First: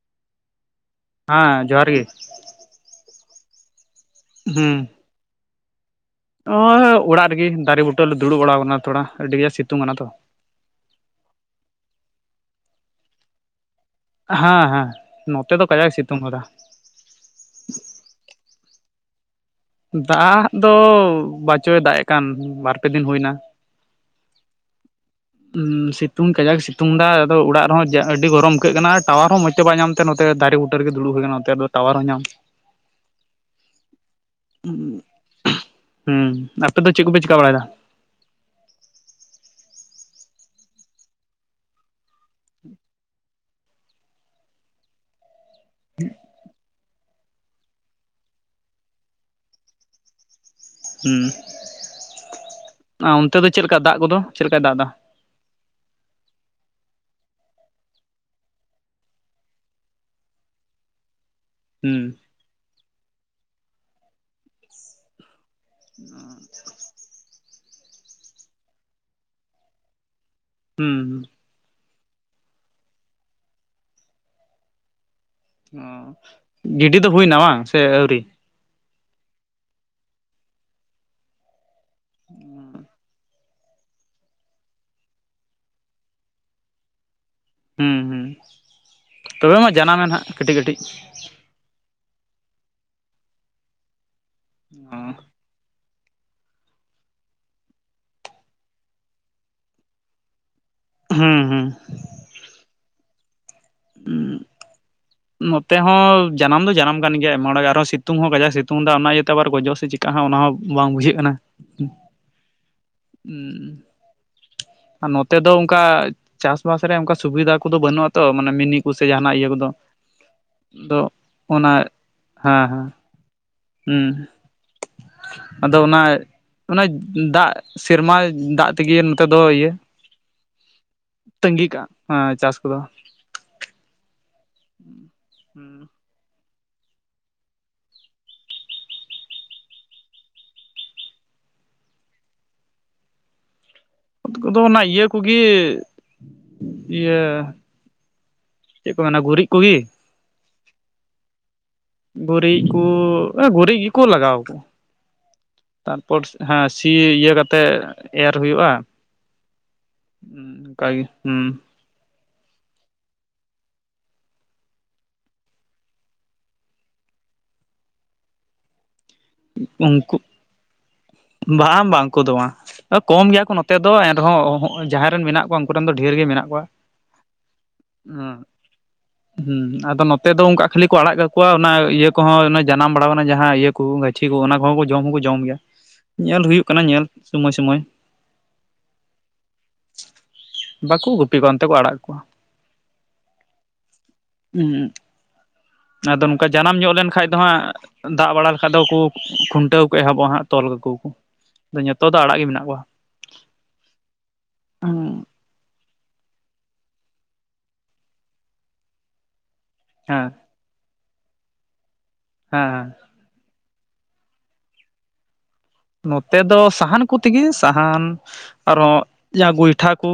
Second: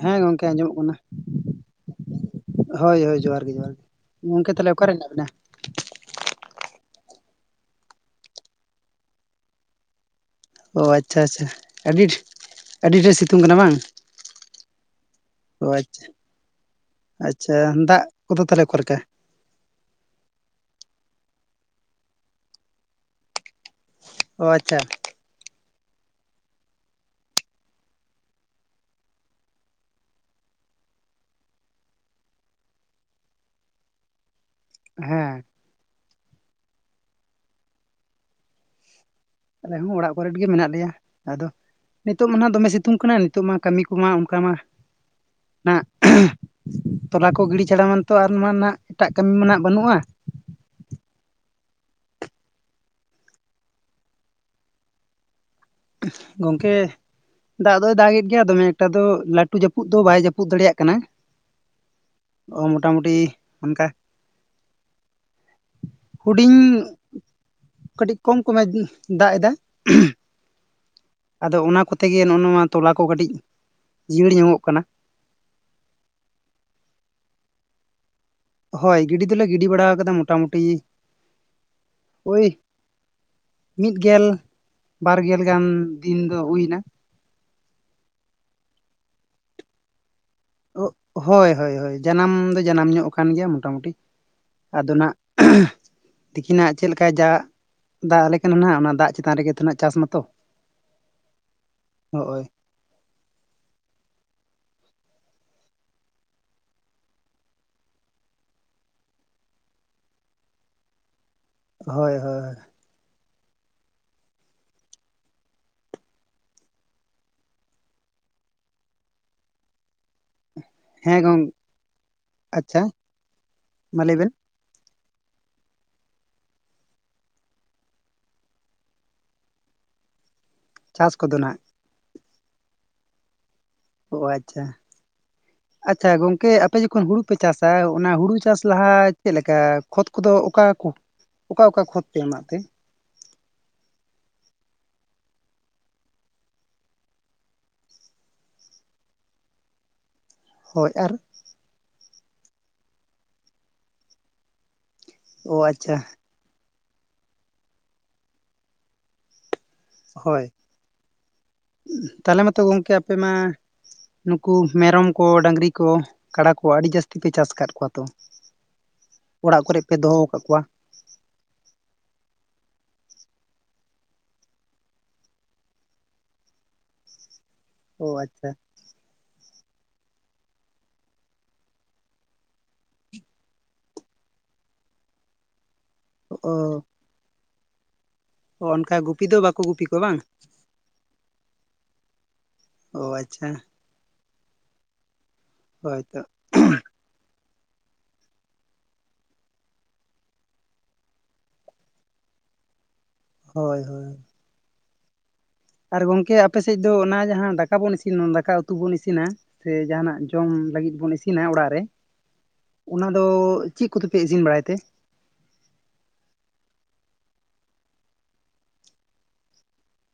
Hello, ᱦᱮᱸ ᱜᱚᱝᱠᱮ ᱟᱸᱡᱚᱢᱚᱜ ᱠᱟᱱᱟ᱾ ᱦᱮᱸ ᱡᱚᱦᱟᱨ ᱜᱮ᱾ ᱦᱳᱭ ᱦᱳᱭ ᱡᱚᱦᱟᱨ ᱜᱮ ᱡᱚᱦᱟᱨ ᱜᱮ, ᱜᱚᱝᱠᱮ ᱛᱟᱦᱚᱞᱮ ᱚᱠᱟᱨᱮ ᱦᱮᱱᱟᱜ ᱵᱤᱱᱟ? ᱱᱚᱜ-ᱚᱭ ᱚᱲᱟᱜ ᱨᱮᱜᱮ ᱫᱟᱨᱮ ᱵᱩᱴᱟᱹ ᱞᱮ ᱫᱩᱲᱩᱵ ᱵᱟᱲᱟᱣ ᱠᱟᱱᱟ ᱛᱷᱚᱲᱟ ᱟᱹᱰᱤᱜᱮ ᱥᱤᱛᱩᱝ ᱠᱟᱱᱟ ᱛᱚ᱾ ᱚ ᱟᱪᱪᱷᱟ ᱟᱪᱪᱷᱟ, ᱟᱹᱰᱤ ᱰᱷᱤ ᱟᱹᱰᱤ ᱰᱷᱤᱨ ᱥᱤᱛᱩᱝ ᱠᱟᱱᱟ ᱵᱟᱝ? ᱦᱮᱸ ᱦᱮᱸ ᱱᱚᱛᱮ ᱫᱚ ᱚ ᱠᱟᱡᱟᱠ ᱟᱪᱪᱷᱟ ᱥᱤᱛᱩᱝ ᱠᱟᱫᱟ᱾ ᱟᱪᱪᱷᱟ ᱫᱟᱜ ᱠᱚᱫᱚ ᱛᱟᱦᱚᱞᱮ ᱚᱠᱟ ᱞᱮᱠᱟ? ᱫᱟᱜ ᱫᱚ ᱵᱟᱪᱚᱭ ᱫᱟᱜ ᱮᱜ ᱠᱟᱱ ᱵᱟᱨᱯᱮ ᱫᱤᱱ ᱦᱩᱭᱱᱟ᱾ ᱚ ᱟᱪᱪᱷᱟ᱾ ᱥᱤᱛᱩᱝ ᱠᱟᱡᱟᱠ ᱥᱤᱛᱩᱝ ᱮᱫᱟ ᱟᱫᱚ ᱚᱲᱟᱜ ᱨᱮᱦᱚᱸ ᱟᱹᱰᱤ ᱜᱚᱨᱚᱢ ᱟᱹᱭᱠᱟᱹᱜ ᱠᱟᱱᱟ ᱟᱨ ᱴᱟᱣᱟᱨ ᱦᱚᱸ ᱢᱚᱡᱽ ᱛᱮ ᱵᱟᱭ ᱧᱟᱢ ᱛᱮ ᱱᱚᱛᱮ ᱫᱟᱨᱮ ᱵᱩᱴᱟᱹᱨᱮᱜᱮ ᱫᱩᱲᱩᱵ ᱦᱩᱭ ᱟᱠᱟᱱᱟ ᱱᱚᱛᱮ ᱫᱚ ᱴᱟᱣᱟᱨ ᱦᱚᱸᱭ ᱧᱟᱢ [inaudible] ᱦᱮᱸ ᱦᱩᱸ, ᱟᱯᱮ ᱫᱚ ᱪᱮᱫ ᱠᱚᱯᱮ ᱪᱤᱠᱟ ᱵᱟᱲᱟᱭᱫᱟ? ᱟᱞᱮ ᱦᱚᱸ ᱚᱲᱟᱜ ᱠᱚᱨᱮᱱ ᱜᱮ ᱢᱮᱱᱟᱜ ᱞᱮᱭᱟ ᱟᱫᱚ᱾ ᱱᱤᱛᱚᱜ ᱢᱟ ᱱᱟ ᱫᱚᱢᱮ ᱥᱤᱛᱩᱝ ᱠᱟᱱᱟ ᱱᱤᱛᱚᱜ ᱢᱟ ᱠᱟᱢᱤ ᱠᱚᱢᱟ ᱚᱱᱠᱟ ᱢᱟ ᱱᱟᱜ ᱛᱚᱞᱟ ᱠᱚ ᱜᱤᱰᱤ ᱪᱷᱟᱲᱟ ᱢᱟᱛᱚ ᱟᱨᱢᱟ ᱱᱟᱜ ᱮᱴᱟᱜ ᱠᱟᱢᱤ ᱢᱟ ᱱᱟᱜ ᱵᱟᱹᱱᱩᱜᱼᱟ᱾ ᱦᱮᱸ ᱟᱨ ᱚᱱᱛᱮ ᱫᱚ ᱪᱮᱫ ᱞᱮᱠᱟ ᱫᱟᱜ ᱠᱚᱫᱚ ᱪᱮᱫ ᱞᱮᱠᱟᱭ ᱫᱟᱜ ᱮᱫᱟ? ᱜᱚᱝᱠᱮ। ᱫᱟᱜ ᱫᱚᱭ ᱫᱟᱜ ᱮᱫ ᱜᱮᱭᱟ ᱫᱚᱢᱮ ᱮᱠᱴᱟ ᱫᱚ ᱞᱟᱹᱴᱩ ᱡᱟᱹᱯᱩᱫ ᱫᱚ ᱵᱟᱭ ᱡᱟᱹᱯᱩᱫ ᱫᱟᱲᱮᱭᱟᱜ ᱠᱟᱱᱟ। ᱦᱩᱸ। ᱚ ᱢᱚᱴᱟᱢᱩᱴᱤ ᱚᱱᱠᱟ ᱦᱩᱰᱤᱧ ᱠᱟᱹᱴᱤᱡ ᱠᱚᱢ ᱠᱚᱢᱮ ᱫᱟᱜ ᱮᱫᱟᱭ ᱾ ᱦᱩᱸ ᱦᱩ ᱟᱫᱚ ᱚᱱᱟ ᱠᱚᱛᱮ ᱜᱮ ᱱᱚᱜᱼᱚ ᱱᱚᱣᱟ ᱛᱚᱞᱟ ᱠᱚ ᱠᱟᱹᱴᱤᱡ ᱡᱤᱭᱟᱹᱲ ᱧᱚᱜᱚᱜ ᱠᱟᱱᱟ। ᱚ ᱜᱤᱰᱤ ᱫᱚ ᱦᱩᱭᱱᱟ ᱵᱟᱝ ᱥᱮ ᱟᱹᱣᱨᱤ? ᱦᱳᱭ ᱜᱤᱰᱤ ᱫᱚᱞᱮ ᱜᱤᱰᱤ ᱵᱟᱲᱟ ᱠᱟᱫᱟ ᱢᱳᱚᱴᱟᱢᱩᱴᱤ ᱳᱭ ᱢᱤᱫ ᱜᱮᱞ ᱵᱟᱨ ᱜᱮᱞ ᱜᱟᱱ ᱫᱤᱱ ᱫᱚ ᱦᱩᱭ ᱮᱱᱟ। ᱦᱩᱸ ᱦᱩᱸ ᱛᱚᱵᱮ ᱢᱟ ᱡᱟᱱᱟᱢᱮᱱ ᱦᱟᱸᱜ ᱠᱟᱹᱴᱤᱡ ᱠᱟᱹᱴᱤᱡ। ᱦᱳᱭ ᱦᱳᱭ ᱦᱳᱭ ᱡᱟᱱᱟᱢ ᱫᱚ ᱡᱟᱱᱟᱢ ᱧᱚᱜ ᱟᱠᱟᱱ ᱜᱮᱭᱟ ᱢᱚᱴᱟᱢᱩᱴᱤ ᱟᱫᱚ ᱚ ᱱᱟᱜ ᱛᱤᱠᱤᱱᱟᱜ ᱪᱮᱫ ᱞᱮᱠᱟ ᱡᱟ ᱫᱟᱜ ᱟᱞᱮ ᱠᱟᱱᱟ ᱱᱟᱦᱟᱜ ᱚᱱᱟ ᱫᱟᱜ ᱪᱮᱛᱟᱱ ᱨᱮᱜᱮ ᱛᱚ ᱪᱟᱥ ᱢᱟᱛᱚ ᱦᱩᱸ ᱦᱩᱸ ᱦᱳᱭ [inaudible] ᱱᱚᱛᱮ ᱦᱚᱸ ᱡᱟᱱᱟᱢ ᱫᱚ ᱡᱟᱱᱟᱢ ᱠᱟᱱ ᱜᱮᱭᱟ ᱟᱭᱢᱟ ᱦᱚᱲᱟᱜ ᱜᱮ ᱟᱨᱦᱚᱸ ᱥᱤᱛᱩᱝ ᱦᱚᱸ ᱠᱟᱡᱟᱠ ᱥᱤᱛᱩᱝ ᱫᱟ ᱚᱱᱟ ᱤᱭᱟᱹᱛᱮ ᱟᱵᱟᱨ ᱜᱚᱡᱚᱜ ᱥᱮ ᱪᱤᱼᱼ ᱠᱟᱜ ᱚᱱᱟ ᱦᱚᱸ ᱵᱟᱝ ᱵᱩᱡᱷᱟᱹᱜ ᱠᱟᱱᱟ। ᱦᱳᱭ ᱦᱳᱭ। ᱦᱩᱸ ᱟᱨ ᱱᱚᱛᱮ ᱫᱚ ᱚᱱᱠᱟ ᱪᱟᱥᱵᱟᱥ ᱨᱮ ᱚᱱᱠᱟ ᱥᱩᱵᱤᱫᱷᱟ ᱠᱚᱫᱚ ᱵᱟᱹᱱᱩᱜᱼᱟᱛᱚ ᱢᱟᱱᱮ ᱢᱤᱱᱤ ᱠᱚᱥᱮ ᱡᱟᱦᱟᱱᱟᱜ ᱤᱭᱟᱹ ᱠᱚᱫᱚ ᱟᱫᱚ ᱦᱮᱸ ᱜᱚᱝ ᱚᱱᱟ ᱦᱮᱸ ᱟᱪᱪᱷᱟ। ᱦᱮᱸ ᱢᱟ ᱞᱟᱹᱭ ᱦᱩᱸ ᱵᱮᱱ ᱟᱫᱚ ᱚᱱᱟ ᱚᱱᱟ ᱫᱟᱜ ᱥᱮᱨᱢᱟ ᱫᱟᱜ ᱛᱮᱜᱮ ᱱᱚᱛᱮ ᱫᱚ ᱤᱭᱟᱹ [inaudible] ᱱᱟᱜ ᱛᱟᱺᱜᱤ ᱠᱟᱜᱼᱟ ᱦᱮ ᱪᱟᱥ ᱠᱚᱫᱚ ᱚ ᱟᱪᱪᱷᱟ ᱦᱩᱸ ᱦᱩᱸ ᱟᱪᱪᱷᱟ ᱜᱚᱝᱠᱮ ᱟᱯᱮ ᱡᱚᱠᱷᱚᱱ ᱦᱩᱲᱩ ᱯᱮ ᱪᱟᱥᱟ ᱚᱱᱟ ᱦᱩᱲᱩ ᱪᱟᱥ ᱞᱟᱦᱟ ᱪᱮᱫ ᱞᱮᱠᱟ ᱠᱷᱚᱛ ᱠᱚᱫᱚ ᱚᱠᱟ ᱠᱚ ᱚᱠᱟ ᱚᱠᱟ ᱠᱷᱚᱛ ᱯᱮ ᱮᱢᱟᱜ ᱛᱮ? ᱚᱠᱟ ᱠᱚᱫᱚ ᱚᱱᱟ ᱤᱭᱟᱹ ᱠᱚᱜᱮ ᱤᱭᱟᱹ ᱪᱮᱫ ᱠᱚ ᱢᱮᱱᱟ ᱜᱩᱨᱤᱡ ᱠᱚᱜᱮ ᱦᱳᱭ ᱟᱨ ᱜᱩᱨᱤᱡ ᱠᱚ ᱜᱩᱨᱤᱡ ᱜᱮᱠᱚ ᱞᱟᱜᱟᱣ ᱠᱟᱫᱟ ᱚ ᱟᱪᱪᱷᱟ ᱛᱟᱨᱯᱚᱨ ᱦᱮᱸ ᱥᱤ ᱤᱭᱟᱹ ᱠᱟᱛᱮ ᱮᱨ ᱦᱩᱭᱩᱜᱼᱟ ᱦᱩᱸ ᱚᱱᱠᱟᱜᱮ ᱦᱩᱸ ᱛᱟᱞᱦᱮ ᱢᱟᱛᱚ ᱜᱚᱝᱠᱮ ᱟᱯᱮ ᱢᱟ ᱱᱩᱠᱩ ᱢᱮᱨᱚᱢ ᱠᱚ ᱰᱟᱹᱝᱨᱤ ᱠᱚ ᱠᱟᱰᱟ ᱠᱚ ᱟᱹᱰᱤ ᱡᱟᱹᱥᱛᱤ ᱯᱮ ᱪᱟᱥ ᱟᱠᱟᱫ ᱠᱚᱣᱟ ᱛᱚ [inaudible] ᱯᱮ ᱩᱱᱠᱩ ᱫᱚᱦᱚ ᱟᱠᱟᱫ ᱠᱚᱣᱟ ᱵᱟᱝ ᱵᱟᱝ ᱩᱱᱠᱩ ᱫᱚ ᱵᱟᱝ। ᱠᱚᱢ ᱜᱮᱭᱟ ᱠᱚ ᱱᱚᱛᱮ ᱫᱚ ᱮᱱᱨᱮᱦᱚᱸ ᱡᱟᱦᱟᱸᱭ ᱨᱮᱱ ᱢᱮᱱᱟᱜ ᱠᱚᱣᱟ ᱩᱱᱠᱩ ᱨᱮᱱ ᱫᱚ ᱰᱷᱮᱨ ᱜᱮ ᱢᱮᱱᱟᱜ ᱠᱚᱣᱟ। [inaudible] ᱩᱸ ᱦᱩᱸ ᱟᱫᱚ ᱱᱚᱛᱮ ᱫᱚ ᱚᱱᱠᱟ ᱠᱷᱟᱹᱞᱤ ᱠᱚ ᱟᱲᱟᱜ ᱠᱟᱠᱚᱣᱟ ᱚᱱᱟ ᱤᱭᱟᱹ ᱠᱚᱦᱚᱸ ᱡᱟᱱᱟᱢ ᱵᱟᱲᱟᱣ ᱠᱟᱱᱟ ᱡᱟᱦᱟᱸ ᱤᱭᱟᱹ ᱠᱚ ᱜᱟᱼᱼ ᱪᱷᱤ ᱠᱚ ᱚᱱᱟ ᱠᱚᱦᱚᱸ ᱡᱚᱢ ᱦᱚᱸᱠᱚ ᱡᱚᱢ ᱜᱮᱭᱟ ᱧᱮᱞ ᱦᱩᱭᱩᱜ ᱠᱟᱱᱟ ᱧᱮᱞ ᱥᱚᱢᱚᱭ ᱥᱚᱢᱚᱭ ᱚ ᱚᱱᱠᱟ ᱜᱩᱯᱤ ᱫᱚ ᱵᱟᱠᱚ ᱜᱩᱯᱤ ᱠᱚᱣᱟ ᱵᱟᱝ ᱵᱟᱠᱚ ᱜᱩᱯᱤ ᱠᱚᱣᱟ ᱚᱱᱛᱮ ᱠᱚ ᱟᱲᱟᱜ ᱠᱚᱣᱟ। ᱚ ᱟᱪᱪᱷᱟ। ᱦᱩᱸ ᱦᱳᱭᱛᱚ ᱟᱫᱚ ᱱᱚᱝᱠᱟ ᱡᱟᱱᱟᱢ ᱧᱚᱜ ᱞᱮᱱᱠᱷᱟᱡ ᱫᱚ ᱦᱟᱸᱜ ᱫᱟᱜ ᱵᱟᱲᱟ ᱞᱮᱠᱷᱟᱡ ᱫᱚᱠᱩ ᱠᱷᱩᱱᱴᱟᱹᱣ ᱠᱚ ᱮᱦᱚᱵᱚᱜᱼᱟ ᱦᱟᱸᱜ ᱛᱚᱞ ᱠᱟᱹᱠᱩᱣ ᱟᱠᱚ᱾ ᱧᱚᱛᱚ ᱫᱚ ᱟᱲᱟᱜ ᱜᱮ ᱢᱮᱱᱟᱜ ᱠᱚᱣᱟ᱾ ᱦᱳᱭ ᱦᱳᱭ᱾ ᱩᱸ᱾ ᱟᱨ ᱜᱚᱝᱠᱮ ᱟᱯᱮ ᱥᱮᱡ ᱫᱚ ᱚᱱᱟ ᱡᱟᱦᱟᱸ ᱫᱟᱠᱟ ᱵᱚᱱ ᱤᱥᱤᱱ ᱩᱱ ᱫᱟᱠᱟ ᱩᱛᱩ ᱵᱚᱱ ᱤᱥᱤᱱᱟ᱾ ᱥᱮ ᱡᱟᱦᱟᱱᱟᱜ ᱡᱚᱢ ᱞᱟᱹᱜᱤᱫ ᱵᱚᱱ ᱤᱥᱤᱱᱟ ᱚᱲᱟᱜ ᱨᱮ᱾ ᱦᱮᱸ ᱦᱮᱸ᱾ ᱚᱱᱟ ᱫᱚ ᱪᱤᱜ ᱠᱚᱛᱮᱯᱮ ᱤᱥᱤᱱ ᱵᱟᱲᱟᱭ ᱛᱮ? ᱱᱚᱛᱮ ᱫᱚ ᱥᱟᱦᱟᱱ ᱠᱩᱛᱤᱜᱤ᱾ ᱥᱟᱦᱟᱱ ᱟᱨᱦᱚᱸ ᱡᱟᱦᱟᱸ ᱜᱚᱭᱴᱷᱟ ᱠᱚ᱾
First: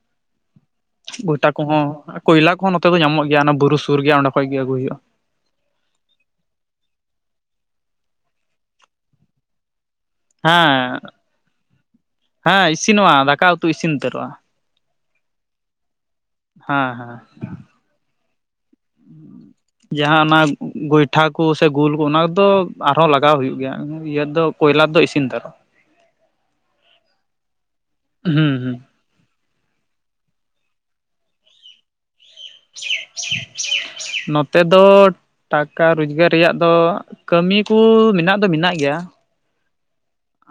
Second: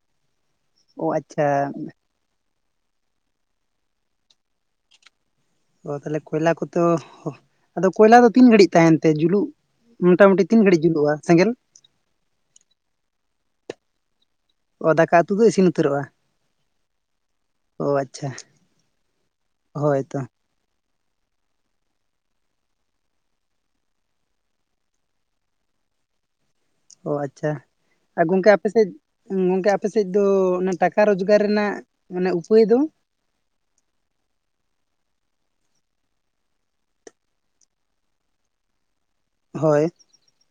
[inaudible] ᱜᱚᱭᱴᱟ ᱠᱚᱦᱚᱸ, ᱠᱚᱭᱞᱟ ᱠᱚᱦᱚᱸ ᱱᱚᱛᱮ ᱫᱚ ᱧᱟᱢᱚᱜ ᱜᱮᱭᱟ ᱚᱱᱟ ᱵᱩᱨᱩ ᱥᱩᱨ ᱜᱮᱭᱟ ᱚᱸᱰᱮ ᱠᱷᱚᱡ ᱜᱮ ᱟᱹᱜᱩᱭ ᱦᱩᱭᱩᱜᱼᱟ ᱾ ᱚ ᱛᱟᱦᱞᱮ ᱠᱚᱭᱞᱟ ᱠᱚᱛᱚ ᱟᱫᱚ ᱠᱚᱭᱞᱟ ᱫᱚ ᱛᱤᱱ ᱜᱷᱟᱹᱲᱤᱡ ᱛᱟᱦᱮᱱ ᱛᱮ ᱡᱩᱞᱩᱜ᱾ ᱢᱚᱴᱟᱢᱩᱴᱤ ᱛᱤᱱ ᱜᱷᱟᱹᱲᱤᱡ ᱦᱮᱸ ᱡᱩᱞᱩᱜᱼᱟ ᱥᱮᱸᱜᱮᱞ? ᱦᱮᱸ ᱤᱥᱤᱱᱚᱜᱼᱟ, ᱫᱟᱠᱟ ᱩᱛᱩ ᱤᱥᱤᱱ ᱩᱛᱟᱹᱨᱚᱜᱼᱟ᱾ ᱚ ᱫᱟᱠᱟ ᱩᱛᱩ ᱫᱚ ᱤᱥᱤᱱ ᱩᱛᱟᱹᱨᱚᱜᱼᱟ᱾ ᱦᱮᱸ ᱦᱮᱸ᱾ ᱚ ᱟᱪᱪᱷᱟ᱾ ᱦᱳᱭ ᱛᱚ ᱡᱟᱦᱟᱸ ᱚᱱᱟ ᱜᱚᱭᱴᱷᱟ ᱠᱚ ᱥᱮ ᱜᱳᱞ ᱠᱚ ᱚᱱᱟ ᱠᱚᱫᱚ ᱟᱨᱦᱚᱸ ᱞᱟᱜᱟᱣ ᱦᱩᱭᱩᱜ ᱜᱮᱭᱟ᱾ ᱤᱭᱟᱹ ᱫᱚ ᱠᱚᱭᱞᱟ ᱫᱚ ᱤᱥᱤᱱ ᱩᱛᱟᱹᱨᱚ-ᱟ᱾ ᱚ ᱟᱪᱪᱷᱟ ᱟᱨ ᱜᱚᱝᱠᱮ ᱦᱩᱸ ᱟᱯᱮ ᱦᱩᱸ ᱥᱮᱡ ᱜᱚᱝᱠᱮ ᱟᱯᱮ ᱥᱮᱡ ᱫᱚ ᱚᱱᱟ ᱴᱟᱠᱟ ᱨᱳᱡᱽᱜᱟᱨ ᱨᱮᱱᱟᱜ ᱢᱟᱱᱮ ᱩᱯᱟᱹᱭ ᱫᱚ ᱱᱚᱛᱮ ᱫᱚ ᱴᱟᱠᱟ ᱨᱳᱡᱽᱜᱟᱨ ᱨᱮᱭᱟᱜ ᱫᱚ ᱠᱟᱹᱢᱤ ᱠᱩ ᱢᱤᱱᱟᱜ ᱫᱚ ᱢᱤᱱᱟᱜ ᱜᱮᱭᱟ᱾ ᱦᱳᱭ᱾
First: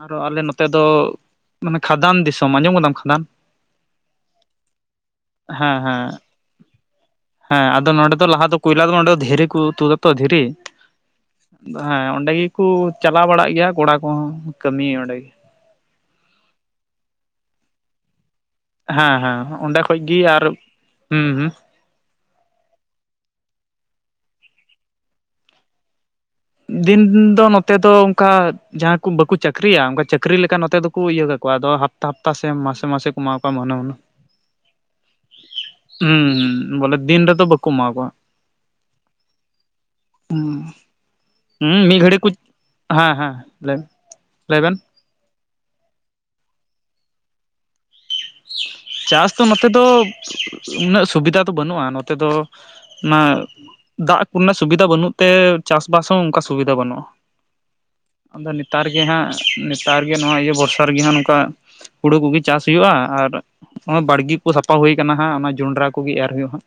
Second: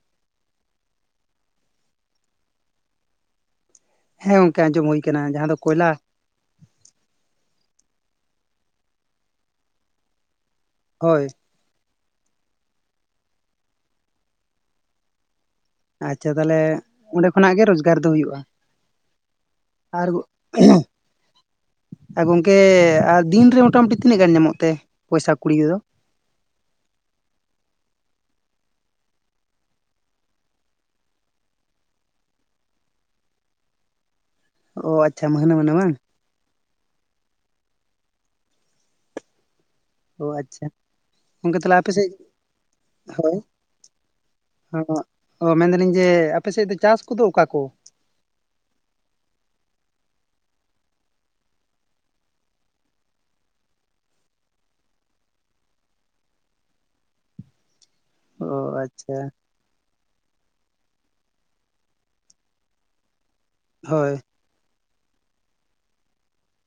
ᱟᱨᱚ ᱟᱞᱮ ᱱᱚᱛᱮ ᱫᱚ ᱢᱟᱱᱮ ᱠᱷᱟᱫᱟᱱ ᱫᱤᱥᱚᱢ᱾ ᱟᱸᱡᱚᱢ ᱠᱟᱫᱟᱢ ᱠᱷᱟᱫᱟᱱ? ᱦᱮᱸ ᱜᱚᱝᱠᱮ ᱟᱸᱡᱚᱢ ᱦᱩᱭ ᱠᱟᱱᱟ ᱡᱟᱦᱟᱸ ᱫᱚ ᱦᱮᱸ ᱠᱚᱭᱞᱟ ᱦᱮᱸ ᱦᱮᱸ ᱟᱫᱚ ᱱᱚᱸᱰᱮ ᱫᱚ ᱞᱟᱦᱟ ᱫᱚ ᱠᱚᱭᱞᱟ ᱫᱚ ᱵᱟᱝ ᱱᱚᱰᱮ ᱫᱚ ᱫᱷᱤᱨᱤ ᱠᱩ ᱛᱩᱫ ᱟᱛᱚ ᱫᱷᱤᱨᱤ᱾ ᱦᱳᱭ᱾ ᱟᱫ ᱦᱮᱸ ᱚᱸᱰᱮ ᱜᱮᱠᱩ ᱪᱟᱞᱟᱣ ᱵᱟᱲᱟᱜ ᱜᱮᱭᱟ ᱠᱚᱲᱟ ᱠᱚᱦᱚᱸ ᱠᱟᱹᱢᱤ ᱚᱸᱰᱮ ᱜᱮ᱾ ᱟᱪᱪᱷᱟ ᱛᱟᱦᱞᱮ ᱚᱸᱰᱮ ᱠᱷᱚᱱᱟᱜ ᱜᱮ ᱨᱚᱡᱽᱜᱟᱨ ᱫᱚ ᱦᱩᱭᱩᱜᱼᱟ? ᱦᱮᱸ ᱦᱮᱸ ᱚᱦᱚᱸᱜ᱾ [unintelligible] ᱟᱨ ᱜᱚᱝᱠᱮ ᱟᱨ ᱫᱤᱱᱨᱮ ᱢᱚᱴᱟᱢᱩᱴᱤ ᱛᱤᱱᱟᱹᱜ ᱜᱟᱱ ᱧᱟᱢᱚᱜ ᱛᱮ ᱯᱚᱭᱥᱟ ᱠᱩᱲᱤ ᱠᱚᱫᱚ? ᱫᱤᱱ ᱫᱚ ᱱᱚᱛᱮ ᱫᱚ ᱚᱝᱠᱟ ᱡᱟᱦᱟᱸ ᱠᱚ ᱵᱟᱹᱠᱩ ᱪᱟᱹᱠᱷᱨᱤᱭᱟ ᱚᱱᱠᱟ ᱪᱟᱹᱠᱷᱨᱤ ᱞᱮᱠᱟ ᱱᱚᱛᱮ ᱫᱚᱠᱚ ᱤᱭᱟᱹ ᱠᱟᱠᱚᱣᱟ ᱟᱫᱚ ᱦᱟᱯ ᱛᱟ ᱦᱟᱯᱛᱟ ᱥᱮ ᱢᱟᱥᱮ ᱢᱟᱥᱮ ᱠᱚ ᱮᱢᱟᱣ ᱠᱚᱣᱟ [unintelligible] ᱚ ᱟᱪᱪᱷᱟ ᱢᱟᱹᱦᱟᱹᱱᱟᱹ ᱢᱟᱱᱮ ᱵᱟᱝ? ᱦᱩᱸ ᱦᱩᱸ ᱵᱚᱞᱮ ᱫᱤᱱ ᱨᱮᱫᱚ ᱵᱟᱹᱠᱩ ᱮᱢᱟ ᱟᱠᱚᱣᱟ ᱾ ᱚ ᱟᱪᱪᱷᱟ᱾ ᱦᱩᱸ ᱜᱚᱢᱠᱮ ᱛᱟᱦᱚᱞᱮ ᱟᱯᱮ ᱢᱤᱫ ᱥᱮᱡ ᱜᱷᱟᱹᱲᱤᱡ ᱠᱚ ᱦᱮᱸ ᱦᱳᱭ ᱦᱮᱸ ᱞᱟᱹᱭ ᱞᱟᱹᱭ ᱵᱮᱱ ᱦᱚᱸ ᱱᱚᱣᱟ ᱚ ᱢᱮᱱ ᱫᱟᱹᱞᱤᱧ ᱡᱮ ᱟᱯᱮ ᱥᱮᱫ ᱫᱚ ᱪᱟᱥ ᱠᱚᱫᱚ ᱚᱠᱟ ᱠᱚ? ᱪᱟᱥ ᱫᱚ ᱱᱚᱛᱮ ᱫᱚ ᱩᱱᱟᱹᱜ ᱥᱩᱵᱤᱫᱟ ᱫᱚ ᱵᱟᱹᱱᱩᱜᱼᱟ ᱱᱚᱛᱮ ᱫᱚ ᱚᱱᱟ ᱫᱟᱜ ᱠᱚᱨᱮᱱᱟᱜ ᱥᱩᱵᱤᱫᱟ ᱵᱟᱹᱱᱩᱜ ᱛᱮ ᱪᱟᱥᱵᱟᱥ ᱦᱚᱸ ᱚᱱᱠᱟ ᱥᱩᱵᱤᱫᱟ ᱵᱟᱹᱱᱩᱜᱼᱟ᱾ [inaudible] ᱟᱫᱚ ᱱᱮᱛᱟᱨ ᱜᱮ ᱟᱪᱪᱷᱟ ᱦᱟᱸᱜ, ᱱᱮᱛᱟᱨ ᱜᱮ ᱱᱚᱣᱟ ᱤᱭᱟᱹ ᱵᱚᱨᱥᱟ ᱨᱮᱜᱮ ᱦᱟᱸᱜ ᱱᱚᱝᱠᱟ ᱦᱩᱲᱩ ᱠᱚᱜᱮ ᱪᱟᱥ ᱦᱩᱭᱩᱜᱼᱟ᱾ ᱟᱨ ᱟᱸ ᱦᱳᱭ ᱵᱟᱲᱜᱤ ᱠᱚ ᱥᱟᱯᱟ ᱦᱳᱭ ᱠᱟᱱᱟ ᱦᱟᱸᱜ ᱚᱱᱟ ᱡᱚᱸᱰᱨᱟ ᱠᱚᱜᱤ ᱮᱨ ᱦᱳᱭᱳᱜᱼᱟ ᱦᱟᱸᱜ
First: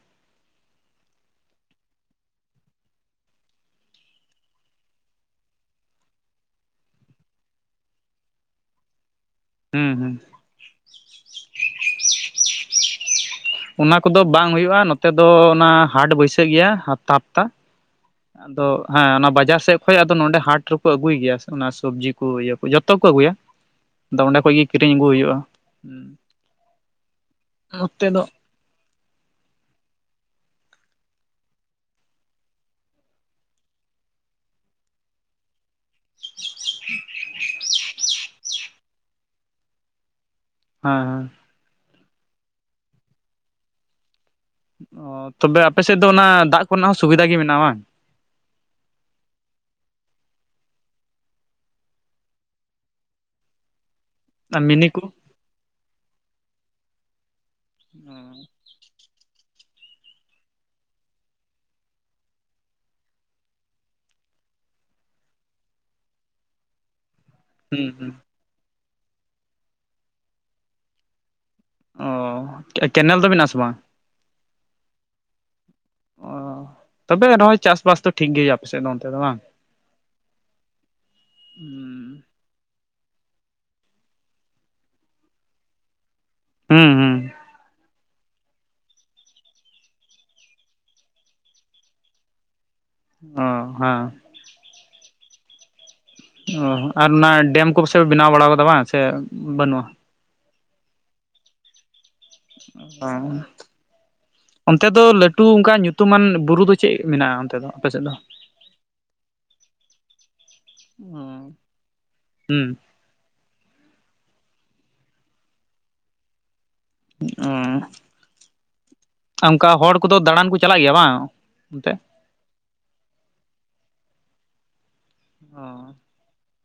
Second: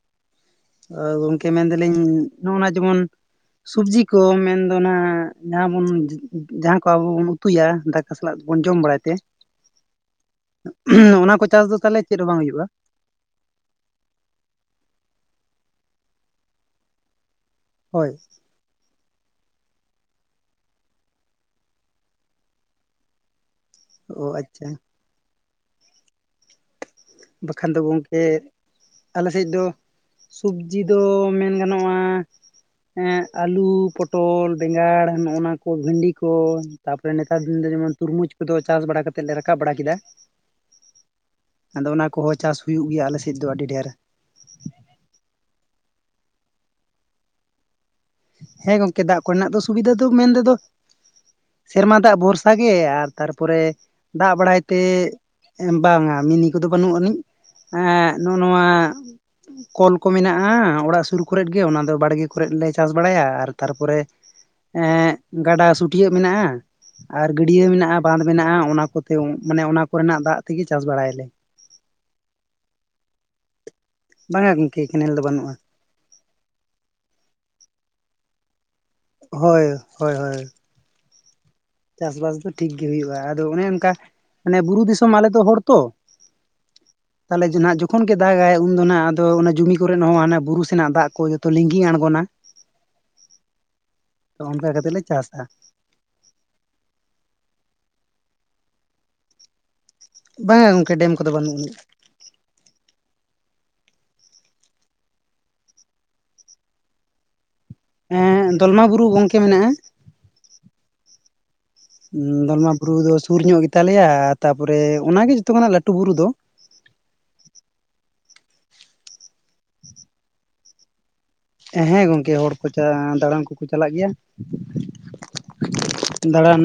ᱜᱚᱝᱠᱮ ᱢᱮᱱᱫᱟᱹᱞᱤᱧ ᱱᱚᱜᱼ ᱱᱟ ᱡᱮᱢᱚᱱᱼᱼ ᱥᱩᱵᱡᱤ ᱠᱚ ᱢᱮᱱ ᱫᱚ ᱱᱟ ᱡᱟᱦᱟᱸ ᱵᱚᱱ ᱡᱟᱦᱟᱸ ᱠᱚ ᱟᱵᱚ ᱵᱚᱱ ᱩᱛᱩᱭᱟ ᱫᱟ [unintelligible] ᱥᱟᱞᱟᱜ ᱠᱚ ᱵᱚᱱ ᱡᱚᱢ ᱵᱟᱲᱟᱭ ᱛᱮᱼᱼ ᱦᱩᱸ ᱦᱩᱸ [unintelligible] ᱚᱱᱟ ᱠᱚ ᱪᱟᱥ ᱫᱚ ᱛᱟᱦᱚᱞᱮ ᱪᱮᱫ ᱦᱚᱸ ᱵᱟᱝ ᱦᱩᱭᱩᱜᱼᱟ? ᱚᱱᱟ ᱠᱚᱫᱚ ᱵᱟᱝ ᱦᱩᱭᱩᱜᱼᱟ ᱱᱚᱛᱮ ᱫᱚ ᱚᱱᱟ ᱦᱟᱴ ᱵᱟᱹᱭᱥᱟᱹᱜ ᱜᱮᱭᱟ ᱦᱟᱯᱛᱟ ᱦᱟᱯᱛᱟᱼᱼ ᱦᱳᱭ ᱟᱫᱚ ᱦᱮᱸ ᱚᱱᱟ ᱵᱟᱡᱟᱨ ᱥᱮᱫ ᱠᱷᱚᱡ ᱟᱫᱚ ᱱᱚᱰᱮ ᱦᱟᱴ ᱨᱮᱠᱚ ᱟᱹᱜᱩᱭ ᱜᱮᱭᱟ ᱚᱱᱟ ᱥᱚᱵᱽᱡᱤ ᱠᱚ ᱤᱭᱟᱹ ᱠᱚ ᱡᱚᱛᱚ ᱜᱮᱠᱚ ᱟᱹᱜᱩᱭᱟ [inaudible] ᱟᱫᱚ ᱚᱱᱰᱮ ᱠᱷᱚᱡ ᱜᱮ ᱟᱪᱪᱷᱟ ᱠᱤᱨᱤᱧ ᱟᱹᱜᱩ ᱦᱩᱭᱩᱜᱼᱟ ᱦᱮᱸ ᱵᱟᱠᱷᱟᱱ ᱫᱚ ᱜᱚᱝᱠᱮᱼᱼ ᱟᱞᱮ ᱥᱮᱫ ᱫᱚ ᱥᱚᱵᱡᱤ ᱫᱚ ᱢᱮᱱ ᱜᱟᱱᱚᱜᱼᱟ ᱦᱮᱸ ᱟᱹᱞᱩ, ᱯᱚᱴᱚᱞ, ᱵᱮᱸᱜᱟᱲ ᱱᱚᱜ ᱱᱟ ᱠᱚᱼᱼ ᱠᱚ ᱵᱷᱤᱱᱰᱤ ᱠᱚ ᱛᱟᱯᱚᱨᱮ ᱱᱮᱛᱟᱨ ᱫᱤᱱ ᱫᱚ ᱡᱮᱢᱚᱱ ᱛᱩᱨᱢᱩᱡᱽ ᱠᱚᱫᱚ ᱪᱟᱥ ᱵᱟᱲᱟ ᱠᱟᱛᱮᱫ ᱞᱮ ᱨᱟᱠᱟᱵ ᱵᱟᱲᱟ ᱠᱮᱫᱟ ᱦᱮᱸ ᱦᱮᱸ ᱟᱫᱚ ᱚᱱᱟ ᱠᱚᱦᱚᱸ ᱪᱟᱥ ᱦᱩᱭᱩᱜ ᱜᱮᱭᱟ ᱟᱞᱮ ᱥᱮᱫ ᱫᱚ ᱟᱹᱰᱤ ᱰᱷᱮᱨ ᱚᱻ ᱛᱚᱵᱮ ᱟᱯᱮ ᱥᱮᱫ ᱫᱚ ᱚᱱᱟ ᱫᱟᱜ ᱠᱚ ᱨᱮᱱᱟᱜ ᱦᱚᱸ ᱥᱩᱵᱤᱫᱷᱟ ᱜᱮ ᱢᱮᱱᱟᱜᱼᱟ ᱵᱟᱝ? ᱦᱮᱸ ᱜᱚᱢᱠᱮ ᱫᱟᱜ ᱠᱚ ᱨᱮᱱᱟᱜ ᱫᱚ ᱥᱩᱵᱤᱫᱷᱟ ᱫᱚ ᱢᱮᱱ ᱛᱮᱫᱚᱼᱼ ᱥᱮᱨᱢᱟ ᱫᱟᱜ ᱵᱷᱚᱨᱥᱟ ᱜᱮ ᱟᱨ ᱛᱟᱨᱯᱚᱨᱮᱼᱼ ᱫᱟᱜ ᱵᱟᱲᱟᱭ ᱵᱟᱝ ᱛᱮ ᱢᱤᱱᱤ ᱠᱚ ᱵᱟᱝᱟ ᱢᱤᱱᱤ ᱠᱚᱫᱚ ᱵᱟᱹᱱᱩᱜ ᱟᱹᱱᱤᱡᱼᱼ ᱮᱸ ᱱᱚᱜ ᱱᱚᱣᱟᱼᱼ ᱠᱚᱞ ᱠᱚ ᱢᱮᱱᱟᱜᱼᱟ ᱚᱲᱟᱜ ᱥᱩᱨ ᱠᱚᱨᱮ ᱜᱮ ᱚᱱᱟ ᱫᱚ ᱵᱟᱲᱜᱮ ᱠᱚᱨᱮ ᱞᱮ ᱪᱟᱥ ᱵᱟᱲᱟᱭᱟ ᱟᱨ ᱛᱟᱨᱯᱚᱨᱮ ᱮᱸ ᱜᱟᱰᱟ ᱥᱩᱴᱭᱟᱹᱜ ᱢᱮᱱᱟᱜᱼᱟ ᱟᱨ ᱜᱟᱹᱰᱭᱟᱹ ᱦᱩᱸ ᱢᱮᱱᱟᱜᱼᱟ, ᱦᱩᱸ ᱵᱟᱸᱫᱷ ᱢᱮᱱᱟᱜᱼᱟ ᱚᱱᱟ ᱠᱚᱛᱮ ᱢᱟᱱᱮ ᱚᱱᱟ ᱠᱚᱨᱮᱱᱟᱜ ᱫᱟᱜ ᱛᱮᱜᱮ ᱪᱟᱥ ᱵᱟᱲᱟᱭ-ᱟᱞᱮ ᱚᱻ ᱠᱮᱱᱮᱞ ᱫᱚ ᱢᱮᱱᱟᱜ ᱟᱥᱮ ᱵᱟᱝ? ᱵᱟᱝᱟ ᱜᱚᱝᱠᱮ ᱠᱮᱱᱮᱞ ᱫᱚ ᱵᱟᱹᱱᱩᱜᱼᱟ ᱚᱻ ᱛᱚᱵᱮ ᱱᱚᱜᱼᱚᱭ ᱪᱟᱥ ᱵᱟᱥ ᱫᱚ ᱴᱷᱤᱠ ᱜᱮᱭᱟ ᱟᱯᱮ ᱥᱮᱫ ᱫᱚ ᱚᱱᱛᱮ ᱫᱚ ᱵᱟᱝ? ᱦᱳᱭ ᱦᱳᱭ ᱦᱳᱭ ᱪᱟᱥ ᱵᱟᱥ ᱫᱚ ᱴᱷᱤᱠ ᱜᱮ ᱦᱩᱭᱩᱜ ᱟᱫᱚ ᱚᱱᱮ ᱚᱱᱠᱟ ᱢᱟᱱᱮ ᱵᱩᱨᱩ ᱫᱤᱥᱚᱢ ᱟᱞᱮ ᱫᱚ ᱦᱚᱲ ᱛᱚ ᱦᱩᱸ ᱦᱩᱸ ᱛᱟᱞᱦᱮ [unintelligible] ᱡᱚᱠᱷᱚᱱ ᱜᱮ ᱫᱟᱜᱟᱭ ᱩᱱᱫᱚ ᱱᱟᱜ ᱟᱫᱚ ᱚᱱᱟ ᱡᱚᱢᱤ ᱠᱚᱨᱮ ᱦᱚᱸ ᱦᱟᱱᱟ ᱵᱩᱨᱩ ᱥᱮᱱᱟᱜ ᱫᱟᱜ ᱠᱚ ᱡᱚᱛᱚ ᱞᱤᱸᱜᱤ ᱟᱬᱜᱚᱱᱟ ᱚ ᱦᱮᱸ ᱛᱚ ᱚᱱᱠᱟ ᱠᱟᱛᱮᱜ ᱞᱮ ᱪᱟᱥᱟ ᱚᱻ ᱟᱨ ᱚᱱᱟ ᱰᱮᱢ ᱠᱚ ᱯᱟᱥᱮᱡ ᱯᱮ ᱵᱮᱱᱟᱣ ᱵᱟᱲᱟ ᱟᱠᱟᱫᱟ ᱵᱟᱝ ᱥᱮ ᱵᱟᱹᱱᱩᱜᱼᱟ? ᱵᱟᱝ-ᱟ ᱜᱚᱝᱠᱮ ᱰᱮᱢ ᱠᱚᱫᱚ ᱵᱟᱹᱱᱩᱜ ᱟᱹᱱᱤᱡ ᱚᱻ ᱚᱱᱛᱮ ᱫᱚ ᱞᱟᱹᱴᱩ ᱚᱱᱠᱟ ᱧᱩᱛᱩᱢᱟᱱ ᱵᱩᱨᱩ ᱫᱚ ᱪᱮᱫ ᱢᱮᱱᱟᱜᱼᱟ ᱚᱱᱛᱮ ᱫᱚ? ᱥᱮᱫ ᱫᱚ ᱦᱮᱸ ᱫᱚᱞᱢᱟ ᱵᱩᱨᱩ ᱜᱚᱝᱠᱮ ᱢᱮᱱᱟᱜᱼᱟ [unintelligible] ᱦᱩᱸ ᱫᱚᱞᱢᱟ ᱵᱩᱨᱩ ᱫᱚ ᱥᱩᱨ ᱧᱚᱜ ᱜᱮᱛᱟ ᱞᱮᱭᱟ ᱛᱟᱯᱚᱨᱮ ᱚᱱᱟ ᱜᱮ ᱡᱚᱛᱚ ᱠᱷᱚᱱᱟᱜ ᱞᱟᱹᱴᱩ ᱵᱩᱨᱩ ᱫᱚᱼᱼ ᱚᱸᱻ ᱚᱱᱠᱟ ᱦᱚᱲ ᱠᱚᱫᱚ ᱫᱟᱬᱟᱱ ᱠᱚ ᱪᱟᱞᱟᱜ ᱜᱮᱭᱟ ᱵᱟᱝ ᱚᱱᱛᱮ ᱦᱮᱸ ᱜᱚᱝᱠᱮ ᱦᱚᱲ ᱠᱚᱪᱟ ᱫᱟᱬᱟᱱ ᱠᱚᱠᱚ ᱪᱟᱞᱟᱜ ᱜᱮᱭᱟ [unintelligible] ᱫᱟᱬᱟᱱ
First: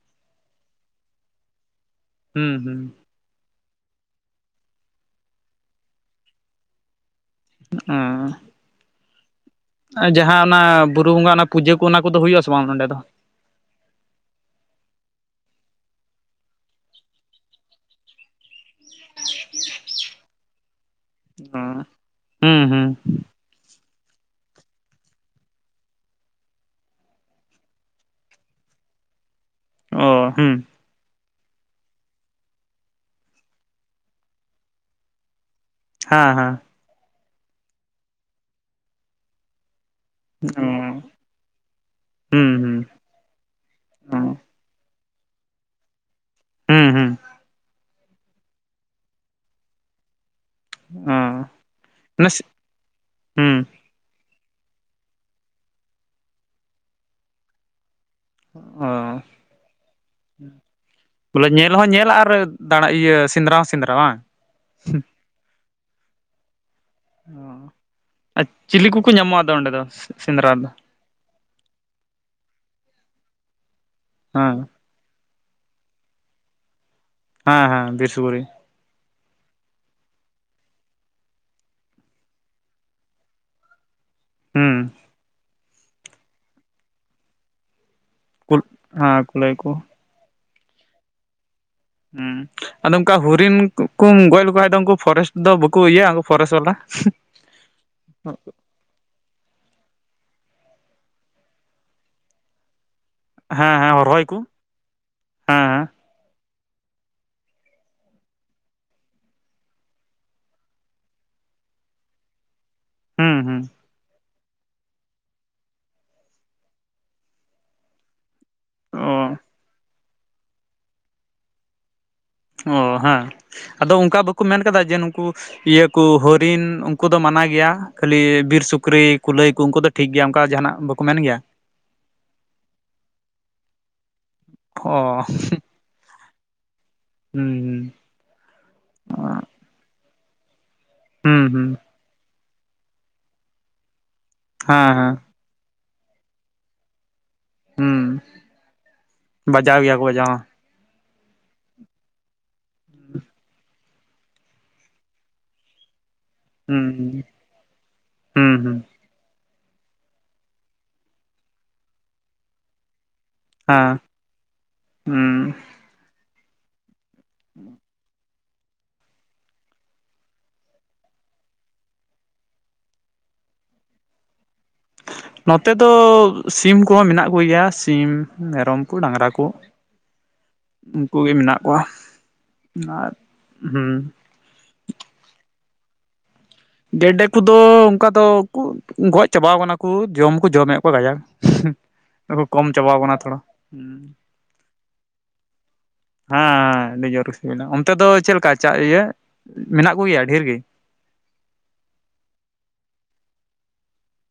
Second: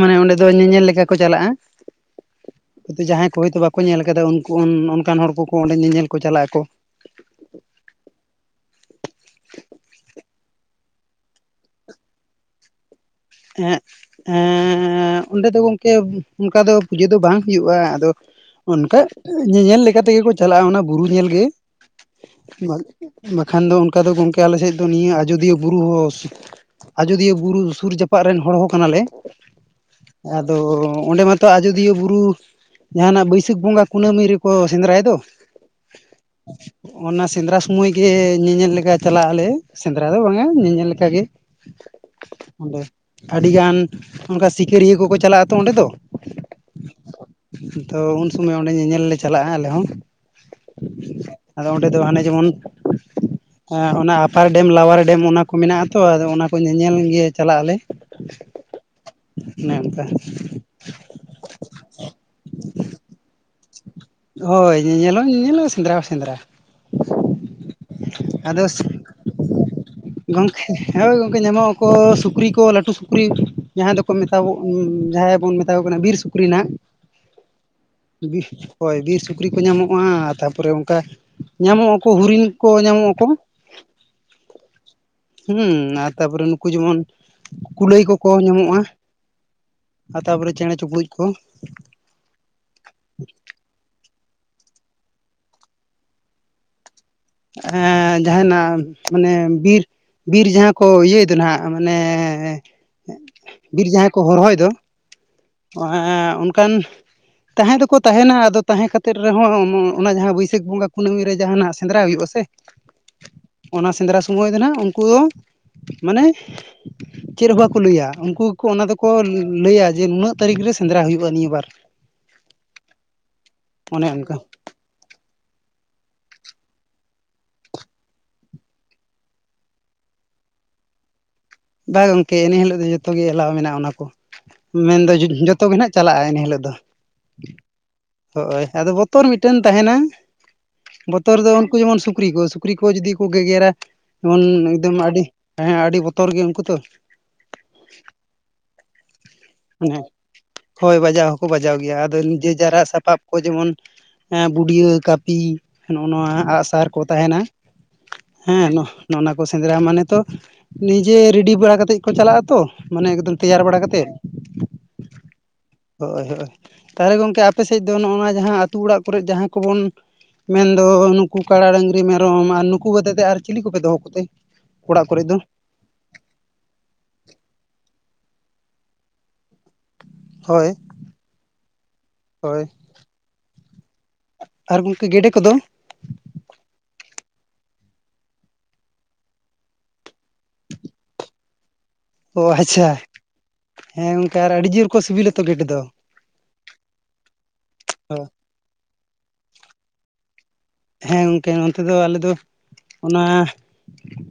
ᱢᱟᱱᱮ ᱚᱸᱰᱮ ᱫᱚ ᱧᱮᱧᱮᱞ ᱞᱮᱠᱟ ᱠᱚ ᱪᱟᱞᱟᱜᱼᱟ ᱦᱩᱸ ᱦᱩᱸ ᱦᱚᱭᱛᱚ ᱡᱟᱦᱟᱸᱭ ᱠᱚ ᱦᱚᱭᱛᱳ ᱵᱟᱠᱚ ᱧᱮᱞ ᱟᱠᱟᱫᱟ ᱩᱱᱠᱩ ᱚᱱᱠᱟᱱ ᱦᱚᱲ ᱠᱚᱠᱚ ᱚᱸᱰᱮ ᱧᱮᱧᱮᱞ ᱠᱚ ᱪᱟᱞᱟᱜ ᱟᱠᱚ। ᱮᱸ [unintelligible] ᱟ ᱡᱟᱦᱟᱸ ᱚᱱᱟ ᱵᱩᱨᱩ ᱵᱚᱸᱜᱟ ᱚᱱᱟ ᱯᱩᱡᱟᱹ ᱠᱚ ᱚᱱᱟ ᱠᱚᱫᱚ ᱦᱩᱭᱩᱜ ᱟᱥᱮ ᱵᱟᱝ ᱱᱚᱸᱰᱮ ᱫᱚ? ᱮᱸᱦᱮᱸᱜ ᱮᱸᱻ ᱚᱸᱰᱮ ᱫᱚ ᱜᱚᱝᱠᱮ ᱚᱱᱠᱟ ᱫᱚ ᱯᱩᱡᱟᱹ ᱫᱚ ᱵᱟᱝ ᱦᱩᱭᱩᱜᱼᱟ ᱟᱫᱚ ᱚᱱᱠᱟ ᱧᱮᱧᱮᱞ ᱞᱮᱠᱟ ᱛᱮᱜᱮ ᱠᱚ ᱪᱟᱞᱟᱜᱼᱟ ᱚᱱᱟ ᱵᱩᱨᱩ ᱧᱮᱞ ᱜᱮ ᱚ ᱦᱩᱸ ᱦᱩᱸ [unintelligible] ᱵᱟᱠᱷᱟᱱ ᱫᱚ ᱚᱱᱠᱟ ᱫᱚ ᱜᱚᱝᱠᱮ ᱟᱞᱮ ᱥᱮᱡ ᱫᱚ ᱱᱤᱭᱟᱹ ᱟᱡᱚᱫᱤᱭᱟᱹ ᱵᱩᱨᱩ ᱟᱡᱚᱫᱤᱭᱟᱹ ᱵᱩᱨᱩ ᱥᱩᱨ ᱡᱟᱯᱼᱼ ᱯᱟᱜ ᱨᱮᱱ ᱦᱚᱲ ᱦᱚᱸ ᱠᱟᱱᱟ ᱞᱮ ᱚ ᱦᱩᱸ ᱟᱫᱚ ᱚᱸᱰᱮ ᱢᱟᱛᱼᱼ ᱛᱚ ᱟᱡᱚᱫᱤᱭᱟᱹ ᱵᱩᱨᱩ ᱡᱟᱦᱟᱸ ᱚᱱᱟ ᱵᱟᱹᱭᱥᱟᱹᱠᱷ ᱵᱚᱸᱜᱟ ᱠᱩᱱᱟᱹᱢᱤ ᱨᱮᱠᱚ ᱥᱮᱸᱫᱽᱨᱟᱭ ᱫᱚ, ᱦᱟᱸ ᱦᱟᱸ᱾ ᱦᱚᱸᱜ-ᱚᱱᱟ ᱥᱮᱸᱫᱽᱨᱟ ᱥᱚᱢᱚᱭ ᱜᱮ ᱧᱮᱧᱮᱞ ᱞᱮᱠᱟ ᱪᱟᱞᱟᱜ ᱟᱞᱮ ᱾ ᱥᱮᱸᱫᱽᱨᱟ ᱫᱚ ᱵᱟᱝᱟ ᱧᱮᱧᱮᱞ ᱞᱮᱠᱟ ᱜᱮ ᱚᱸᱰᱮ᱾ ᱟᱰᱤ ᱜᱟᱱ ᱦᱩᱸ ᱚᱱᱠᱟ ᱥᱤᱠᱟᱹᱨᱤᱭᱟᱹ ᱠᱚᱠᱚ ᱪᱟᱞᱟᱜ-ᱟ ᱛᱚ ᱚᱸᱰᱮ ᱫᱚ᱾ ᱦᱩᱸ ᱦᱩᱸ ᱛᱚ ᱩᱱ ᱥᱚᱢᱟᱹᱭ ᱚᱸᱰᱮ ᱧᱮᱧᱮᱞ ᱞᱮ ᱪᱟᱞᱟᱜ-ᱟ ᱟᱞᱮ ᱦᱚᱸ᱾ ᱚ ᱟᱫᱚ ᱚᱸᱰᱮ ᱫᱚ ᱦᱟᱱᱮ ᱱᱟᱥᱮ ᱡᱮᱢᱚᱱᱼᱼ ᱦᱩᱸ ᱮᱸ ᱚᱱᱟ ᱟᱯᱟᱨ ᱰᱮᱢ ᱞᱟᱣᱟᱨ ᱰᱮᱢ ᱚᱱᱟ ᱠᱚ ᱢᱮᱱᱟᱜ-ᱟ ᱛᱚ ᱟᱫᱚ ᱚᱱᱟ ᱠᱚ ᱧᱮᱧᱮᱞ ᱜᱮ ᱪᱟᱞᱟᱜ ᱟᱞᱮ᱾ ᱚᱱᱮ ᱚᱱᱠᱟ ᱚᱻᱵᱚᱞᱮ ᱧᱮᱞ ᱦᱚᱸ ᱧᱮᱞ ᱟᱨᱼᱼ ᱫᱟᱲᱟ ᱤᱭᱟᱹ ᱥᱮᱸᱫᱽᱨᱟ ᱦᱚᱸ ᱥᱮᱸᱫᱽᱨᱟ ᱵᱟᱝ᱾ ᱦᱚᱭ ᱧᱮᱧᱮᱞ ᱦᱚᱸ ᱧᱮᱧᱮᱞ ᱥᱮᱸᱫᱽᱨᱟ ᱦᱚᱸ ᱥᱮᱸᱫᱽᱨᱟ᱾ ᱚᱸᱻ ᱟᱨ ᱟᱫᱚ ᱪᱤᱞᱤ ᱠᱩᱠᱩ ᱧᱟᱢᱚᱜ-ᱟ ᱟᱫᱚ ᱚᱸᱰᱮ ᱫᱚ ᱥᱮᱸᱫᱽᱨᱟ ᱨᱮ ᱜᱚᱝᱠᱮ ᱫᱚ? ᱦᱳᱭ ᱜᱚᱝᱠᱮ ᱧᱟᱢᱚᱜ ᱟᱠᱚ ᱥᱩᱠᱨᱤ ᱠᱚ ᱞᱟᱹᱴᱩ ᱥᱩᱠᱨᱤ ᱡᱟᱦᱟᱸᱭ ᱫᱚᱠᱚ ᱢᱮᱛᱟ ᱠᱚ ᱦᱮᱸ ᱩᱸᱻ ᱡᱟᱦᱟᱸᱭ ᱵᱚᱱ ᱢᱮᱛᱼᱼ ᱢᱮᱛᱟ ᱠᱚ ᱠᱟᱱᱟ ᱵᱤᱨ ᱥᱩᱠᱨᱤ ᱱᱟᱦᱟᱸᱜ᱾ ᱦᱮᱸ ᱦᱮᱸ ᱵᱤᱨᱥᱼᱼ ᱵᱤᱼᱼ ᱦᱳᱭ ᱵᱤᱨ ᱥᱩᱠᱨᱤ ᱠᱚ ᱧᱟᱢᱚᱜ-ᱟ ᱛᱟᱯᱚᱨᱮ ᱚᱱᱠᱟ ᱧᱟᱢᱚᱜ ᱟᱠᱚ ᱦᱚᱨᱤᱱ ᱠᱚ ᱧᱟᱢᱚᱜ ᱟᱠᱚ᱾ ᱦᱩᱸ᱾ ᱦᱩᱸ ᱟᱨ ᱛᱟᱨᱯᱚᱨᱮ ᱱᱩᱠᱩ ᱡᱮᱢᱚᱱ ᱠᱩᱞᱟᱹᱭ ᱠᱚᱠᱚ ᱠᱩᱞ ᱧᱟᱢᱚᱜ-ᱟ ᱦᱮᱸ ᱠᱩᱞᱟᱹᱭ ᱠᱚ ᱾ ᱟᱨ ᱛᱟᱨᱯᱚᱨᱮ ᱪᱮᱸᱬᱮ ᱪᱩᱯᱲᱩᱡ ᱠᱚ᱾ ᱦᱩᱸ ᱟᱫᱚ ᱚᱱᱠᱟ ᱦᱚᱨᱤᱱ ᱠᱩᱢ ᱜᱚᱡ ᱞᱮᱠᱚ ᱠᱷᱟᱡ ᱫᱚ ᱩᱱᱠᱩ ᱯᱷᱚᱨᱮᱥᱴᱼᱼ ᱫᱚ ᱵᱟᱹᱩᱠ ᱤᱭᱟᱹᱜ-ᱟ ᱯᱷᱚᱨᱮᱥ ᱵᱟᱞᱟ᱾ ᱦᱮᱸ ᱡᱟᱦᱟᱸᱭ ᱱᱟᱜᱼᱼ ᱢᱟᱱᱮ ᱵᱤᱨ ᱵᱤᱨ ᱡᱟᱦᱟᱸ ᱠᱚ ᱤᱭᱟᱹᱭ ᱫᱚ ᱱᱟᱦᱟᱸᱜ ᱢᱟᱱᱮᱼᱼ ᱮᱸᱜ ᱵᱤᱨ ᱡᱟᱦᱟᱸᱭ ᱠᱚ ᱦᱚᱨᱦᱚᱭ ᱫᱚ ᱚ ᱦᱮᱸ ᱚᱱᱠᱟᱱᱼᱼ ᱛᱟᱦᱮᱸ ᱫᱚᱠᱚ ᱛᱟᱦᱮᱱᱟ ᱟᱫᱚ ᱛᱟᱦᱮᱸ ᱠᱟᱛᱮᱫ ᱨᱮᱦᱚᱸ ᱚᱱᱟ ᱡᱟᱦᱟᱸ ᱵᱟᱹᱭᱥᱟᱹᱠ ᱵᱚᱸᱜᱟ ᱠᱩᱱᱟᱹᱢᱤ ᱨᱮ ᱡᱟᱦᱟᱸᱱᱟᱜ ᱥᱮᱸᱫᱽᱨᱟ ᱦᱩᱭᱩᱜ-ᱟ ᱥᱮᱼᱼ ᱦᱩᱸ ᱦᱩᱸ ᱚᱱᱟ ᱥᱮᱸᱫᱽᱨᱟ ᱥᱩᱼᱼ ᱥᱩᱢᱟᱹᱭ ᱫᱚ ᱱᱟᱦᱟᱸᱜ ᱩᱱᱠᱩ ᱫᱚ ᱢᱟᱱᱮ ᱪᱮᱫ ᱦᱚᱸ ᱵᱟᱠᱚ ᱞᱟᱹᱭᱟ ᱩᱱᱠᱩᱼᱼ ᱠᱩ ᱚᱱᱟ ᱫᱚᱠᱚ ᱞᱟᱹ ᱚ ᱞᱟᱹᱭᱟ ᱡᱮ ᱱᱩᱱᱟᱹᱜ ᱛᱟᱹᱨᱤᱠᱷ ᱨᱮ ᱥᱮᱸᱫᱽᱨᱟ ᱦᱩᱭᱩᱜ-ᱟ ᱱᱤᱭᱟᱹ ᱵᱟᱨ᱾ ᱚ ᱦᱮᱸ ᱟᱫᱚ ᱚᱱᱠᱟ ᱵᱟᱹᱠᱩ ᱢᱮᱱ ᱠᱟᱫᱟ ᱡᱮ ᱱᱩᱠᱩᱼᱼ ᱤᱭᱟᱹ ᱠᱚ ᱦᱚᱨᱤᱱ ᱩᱱᱠᱩ ᱫᱚ ᱢᱟᱱᱟ ᱜᱮᱭᱟ ᱠᱷᱟᱹᱞᱤ ᱵᱤᱨ ᱥᱩᱠᱨᱤ ᱠᱩᱞᱟᱹᱭ ᱠᱩ ᱩᱱᱠᱩ ᱫᱚᱼᱼ ᱴᱷᱤᱠ ᱜᱮᱭᱟ ᱚᱱᱠᱟ ᱡᱟᱦᱟᱸᱱᱟᱜ ᱵᱟᱠᱚ ᱢᱮᱱ ᱜᱮᱭᱟ᱾ ᱵᱟ ᱜᱚᱝᱠᱮ ᱤᱱᱟᱹ ᱦᱤᱞᱳᱜ ᱫᱚ ᱡᱚᱛᱚ ᱜᱮ ᱮᱞᱟᱣ ᱢᱮᱱᱟᱜ-ᱟ ᱚᱱᱟ ᱠᱚ ᱢᱮᱱᱫᱚ ᱚ ᱡᱚ ᱡᱚᱛᱚ ᱜᱮ ᱱᱟᱦᱟᱸᱜᱼᱼ ᱪᱟᱞᱟᱜ-ᱟ ᱤᱱᱟᱹ ᱦᱤᱞᱳᱜ ᱫᱚ᱾ ᱦᱩᱸ ᱦᱩᱸ᱾ ᱦᱚᱜ-ᱳᱭ ᱟᱫᱚ ᱵᱚᱛᱚᱨ ᱢᱤᱫᱴᱮᱱ ᱛᱟᱦᱮᱸᱱᱟ ᱵᱚᱛᱚᱨ ᱦᱩᱸ ᱫᱚ ᱦᱩᱸ ᱩᱱᱠᱩ ᱡᱮᱢᱚᱱ ᱥᱩᱠᱨᱤ ᱥᱩ ᱠᱨᱤ ᱠᱚ ᱡᱩᱫᱤ ᱠᱚ ᱜᱮᱜᱮᱨᱟ ᱡᱮᱢᱚᱱ ᱩᱱ ᱦᱮᱸ ᱮᱠᱫᱚᱢ ᱦᱮᱸ ᱟᱰᱤ ᱦᱮᱸ ᱟᱰᱤ ᱵᱚᱛᱚᱨ ᱜᱮ ᱩᱱᱠᱩ ᱛᱚ᱾ ᱦᱩᱸ ᱵᱟᱡᱟᱣ ᱜᱮᱭᱟ ᱠᱚ ᱢᱟᱱᱮ ᱵᱟᱡᱟᱣ ᱦᱚᱸ᱾ ᱦᱳᱭ ᱵᱟᱡᱟᱣ ᱦᱚᱸᱠᱚ ᱵᱟᱡᱟᱣ ᱜᱮᱭᱟ ᱟᱫᱚ ᱱᱤᱡᱮ ᱡᱟᱨᱟᱜ ᱥᱟᱯᱟᱵ ᱠᱚ ᱡᱮᱢᱚᱱ ᱦᱮᱸ ᱵᱩᱰᱭᱟᱹ ᱠᱟᱹᱯᱤ ᱱᱚᱜ ᱱᱚᱣᱟ ᱟᱸᱜᱼᱥᱟᱨ ᱠᱚ ᱦᱚᱸ ᱛᱟᱦᱮᱸᱱᱟ ᱦᱩᱸ ᱦᱩᱸ ᱦᱮᱸ ᱦᱩᱸ ᱱᱚ ᱱᱚᱜᱼᱱᱟ ᱠᱚ ᱥᱮᱸᱫᱽᱨᱟ ᱢᱟᱱᱮ ᱛᱚ ᱱᱤᱡᱮ ᱨᱮᱰᱤ ᱵᱟᱲᱟ ᱠᱟᱛᱮᱜ ᱠᱚ ᱪᱟᱞᱟᱜᱼᱟ ᱛᱚ, ᱢᱟᱱᱮ ᱮᱠᱫᱚᱢ ᱛᱮᱭᱟᱨ ᱵᱟᱲᱟ ᱦᱮᱸ ᱠᱟᱛᱮᱜ᱾ ᱦᱩᱸ᱾ ᱦᱳᱭ ᱦᱳᱭ ᱛᱟᱦᱚᱞᱮ ᱜᱚᱝᱠᱮ ᱟᱯᱮ ᱥᱮᱡ ᱫᱚ ᱱᱚᱜ-ᱱᱚᱣᱟ ᱡᱟᱦᱟᱸ ᱟᱛᱩ ᱚᱲᱟᱜ ᱠᱚᱨᱮᱜ ᱡᱟᱦᱟᱸ ᱠᱚᱵᱚᱱ ᱢᱮᱱ ᱫᱚ ᱱᱩᱠᱩ ᱠᱟᱲᱟ ᱰᱟᱹᱝᱨᱤ ᱢᱮᱨᱚᱢ ᱟᱨ ᱱᱩᱠᱩ ᱵᱟᱫᱮ ᱛᱮ ᱟᱨ ᱪᱤᱞᱤ ᱠᱚᱯᱮ ᱫᱚᱦᱚ ᱠᱚᱛᱮ ᱚᱲᱟᱜ ᱠᱚᱨᱮ ᱫᱚ? ᱱᱚᱛᱮ ᱫᱚ ᱥᱤᱢ ᱠᱚᱦᱚᱸ ᱢᱮᱱᱟᱜ ᱠᱩ ᱜᱮᱭᱟ ᱥᱤᱢ ᱢᱮᱨᱚᱢ ᱠᱩ ᱰᱟᱝᱨᱟ ᱠᱩ ᱦᱳᱭ ᱩᱝᱠᱩ ᱜᱮ ᱢᱮᱱᱟᱜ ᱠᱚᱣᱟ ᱦᱳᱭ ᱟᱨ ᱦᱩᱸ᱾ ᱟᱨ ᱜᱚᱝᱠᱮ ᱜᱮᱰᱮ ᱠᱚᱫᱚ? ᱜᱮᱰᱮ ᱠᱚᱫᱚ ᱚᱝᱠᱟ ᱫᱚ ᱩᱠᱩᱨ ᱜᱚᱡ ᱪᱟᱵᱟᱣ ᱠᱟᱱᱟ ᱠᱩ ᱡᱚᱢ ᱠᱚ ᱡᱚᱢᱮᱫ ᱠᱚᱣᱟ ᱠᱟᱡᱟᱠ᱾ ᱠᱚ ᱚ ᱠᱚᱢ ᱟᱪᱪᱷᱟ ᱪᱟᱵᱟᱣ ᱠᱟᱱᱟ ᱛᱷᱚᱲᱟ᱾ ᱦᱮᱸ ᱜᱚᱝᱠᱮ ᱟᱨ ᱟᱰᱤ ᱡᱳᱨ ᱠᱚ ᱥᱤᱵᱤᱞᱟᱛᱚ ᱜᱮᱰᱮ ᱫᱚ? ᱦᱮᱸ ᱟᱰᱤ ᱡᱳᱨ ᱥᱤᱵᱤᱞᱟ ᱚᱱᱛᱮ ᱫᱚ ᱪᱮᱫ ᱞᱮᱠᱟ ᱪᱟ ᱤᱭᱟᱹ ᱢᱮᱱᱟᱜ ᱠᱚᱜᱮᱭᱟ ᱰᱷᱮᱨ ᱜᱤ? ᱦᱮᱸ ᱜᱚᱝᱠᱮ ᱱᱚᱱᱛᱮ ᱫᱚ ᱟᱞᱮ ᱫᱚ ᱚᱱᱟ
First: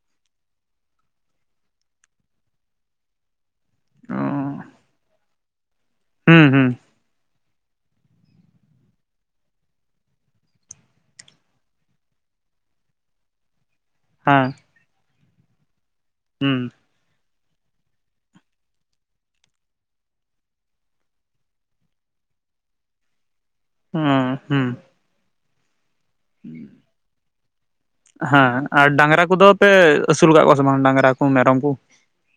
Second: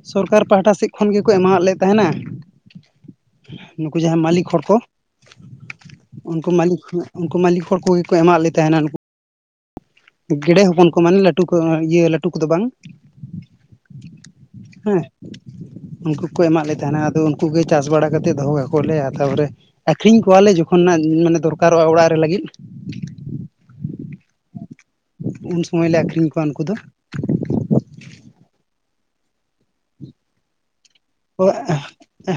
ᱥᱚᱨᱠᱟᱨ ᱯᱟᱦᱟᱴᱟ ᱥᱮᱫ ᱠᱷᱚᱱ ᱜᱮᱠᱚ ᱮᱢᱟᱣᱟᱫ ᱞᱮ ᱛᱟᱦᱮᱸᱱᱟ, ᱱᱩᱠᱩ ᱚ ᱡᱟᱦᱟᱸ ᱢᱟᱞᱤᱠ ᱦᱚᱲ ᱠᱚᱼᱼ ᱦᱩᱸ ᱩᱱᱠᱩ ᱦᱩᱸ ᱢᱟᱞᱤᱠ ᱩᱱᱠᱩ ᱢᱟᱞᱤᱠ ᱦᱚᱲ ᱠᱚᱜᱮ ᱠᱚ ᱮᱢᱟᱜ ᱞᱮ ᱛᱟᱦᱮᱸᱱᱟ ᱱᱩᱠᱩ ᱜᱮᱰᱮ ᱦᱚᱯᱚᱱ ᱠᱚ ᱢᱟᱱᱮ ᱞᱟᱹᱴᱩ ᱠᱚ ᱤᱭᱟᱹ ᱞᱟᱴᱩ ᱠᱚᱫᱚ ᱵᱟᱝ᱾ ᱦᱮᱸ ᱦᱮᱸ ᱩᱱᱠᱩ ᱠᱚ ᱦᱩᱸ ᱮᱢᱟᱜ ᱞᱮ ᱛᱟᱦᱮᱸᱱᱟ ᱟᱫᱚ ᱩᱸᱱ ᱠᱩ ᱜᱮ ᱪᱟᱥ ᱵᱟᱲᱟ ᱠᱟᱛᱮᱫ ᱫᱚᱦᱚ ᱠᱟᱠᱚᱣᱟᱞᱮ, ᱛᱟᱨ ᱯᱚᱨᱮ ᱟᱠᱷᱨᱤᱧ ᱠᱚᱣᱟᱞᱮ ᱡᱚᱠᱷᱚᱱ ᱱᱟᱜ ᱢᱟᱱᱮ ᱫᱚᱨᱠᱟᱨᱚᱜᱼᱟ ᱚᱲᱟᱜ ᱨᱮ ᱞᱟᱜᱤᱫ, ᱚ ᱦᱩᱸ᱾ ᱩᱱ ᱥᱩᱢᱚᱭ ᱞᱮ ᱟᱠᱷᱨᱤᱧ ᱠᱚᱣᱟ ᱩᱱᱠᱩ ᱫᱚ᱾ ᱦᱮᱸ ᱟᱨ ᱰᱟᱝᱨᱟ ᱠᱚᱫᱚ ᱯᱮ ᱟᱹᱥᱩᱞ ᱠᱟᱜ ᱠᱚᱣᱟ ᱥᱮ ᱵᱟᱝ? ᱰᱟᱝᱨᱟ ᱠᱚ ᱠᱚᱣᱟᱜ ᱢᱮᱨᱚᱢ ᱠᱚ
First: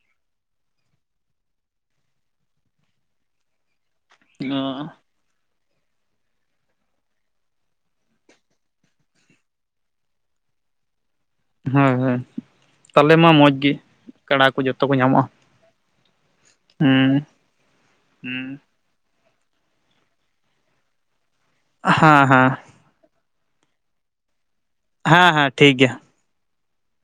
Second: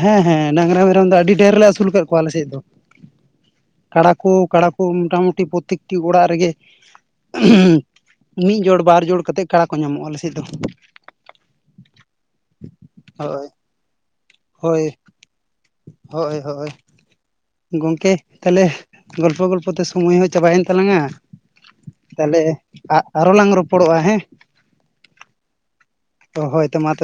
ᱦᱮᱸ ᱦᱮᱸ ᱰᱟᱝᱨᱟ ᱢᱮᱨᱚᱢ ᱫᱚ ᱟᱹᱰᱤ ᱰᱷᱮᱨ ᱞᱮ ᱟᱥᱩᱞ ᱠᱟᱜ ᱠᱚᱣᱟ ᱟᱞᱮ ᱥᱮᱫ ᱫᱚ᱾ ᱠᱟᱲᱟ ᱠᱤ ᱚ ᱠᱟᱲᱟ ᱠᱩ ᱢᱳᱴᱟᱼᱢᱩᱴᱤ ᱯᱨᱚᱛᱛᱮᱠᱴᱤ ᱚᱲᱟᱜ ᱨᱮᱜᱮ ᱢᱤᱫ ᱡᱚᱲ ᱵᱟᱨ ᱡᱚᱲ ᱠᱟᱛᱮᱫ ᱠᱟᱲᱟ ᱠᱚ ᱧᱟᱢᱚᱜᱼᱟ ᱟᱞᱮ ᱥᱮᱫ ᱫᱚ᱾ ᱦᱳᱭ ᱦᱳᱭ ᱛᱟᱦᱞᱮ ᱢᱟ ᱦᱳᱭ ᱢᱚᱸᱡ ᱜᱤ᱾ ᱦᱳᱭ ᱦᱳᱭ ᱦᱳᱭ ᱦᱩᱸ ᱜᱚᱝᱠᱮ ᱦᱮᱸ ᱛᱟᱦᱞᱮ ᱜᱚᱞᱯᱚ ᱜᱚᱞᱯᱚ ᱛᱮ ᱥᱚᱢᱚᱭ ᱦᱚᱸ ᱪᱟᱵᱟᱭᱮᱱ ᱛᱟᱞᱟᱝᱟ ᱦᱮᱸ ᱛᱟᱦᱞᱮ ᱟᱜ ᱟᱨᱚ ᱞᱟᱝ ᱨᱚᱯᱚᱲᱚᱜᱼᱟ ᱦᱮᱸ᱾ ᱦᱟᱸ ᱦᱟᱸ ᱴᱷᱤᱠ ᱜᱮᱭᱟ᱾ ᱛᱚ ᱦᱳᱭ ᱛᱚ ᱢᱟ ᱛᱚ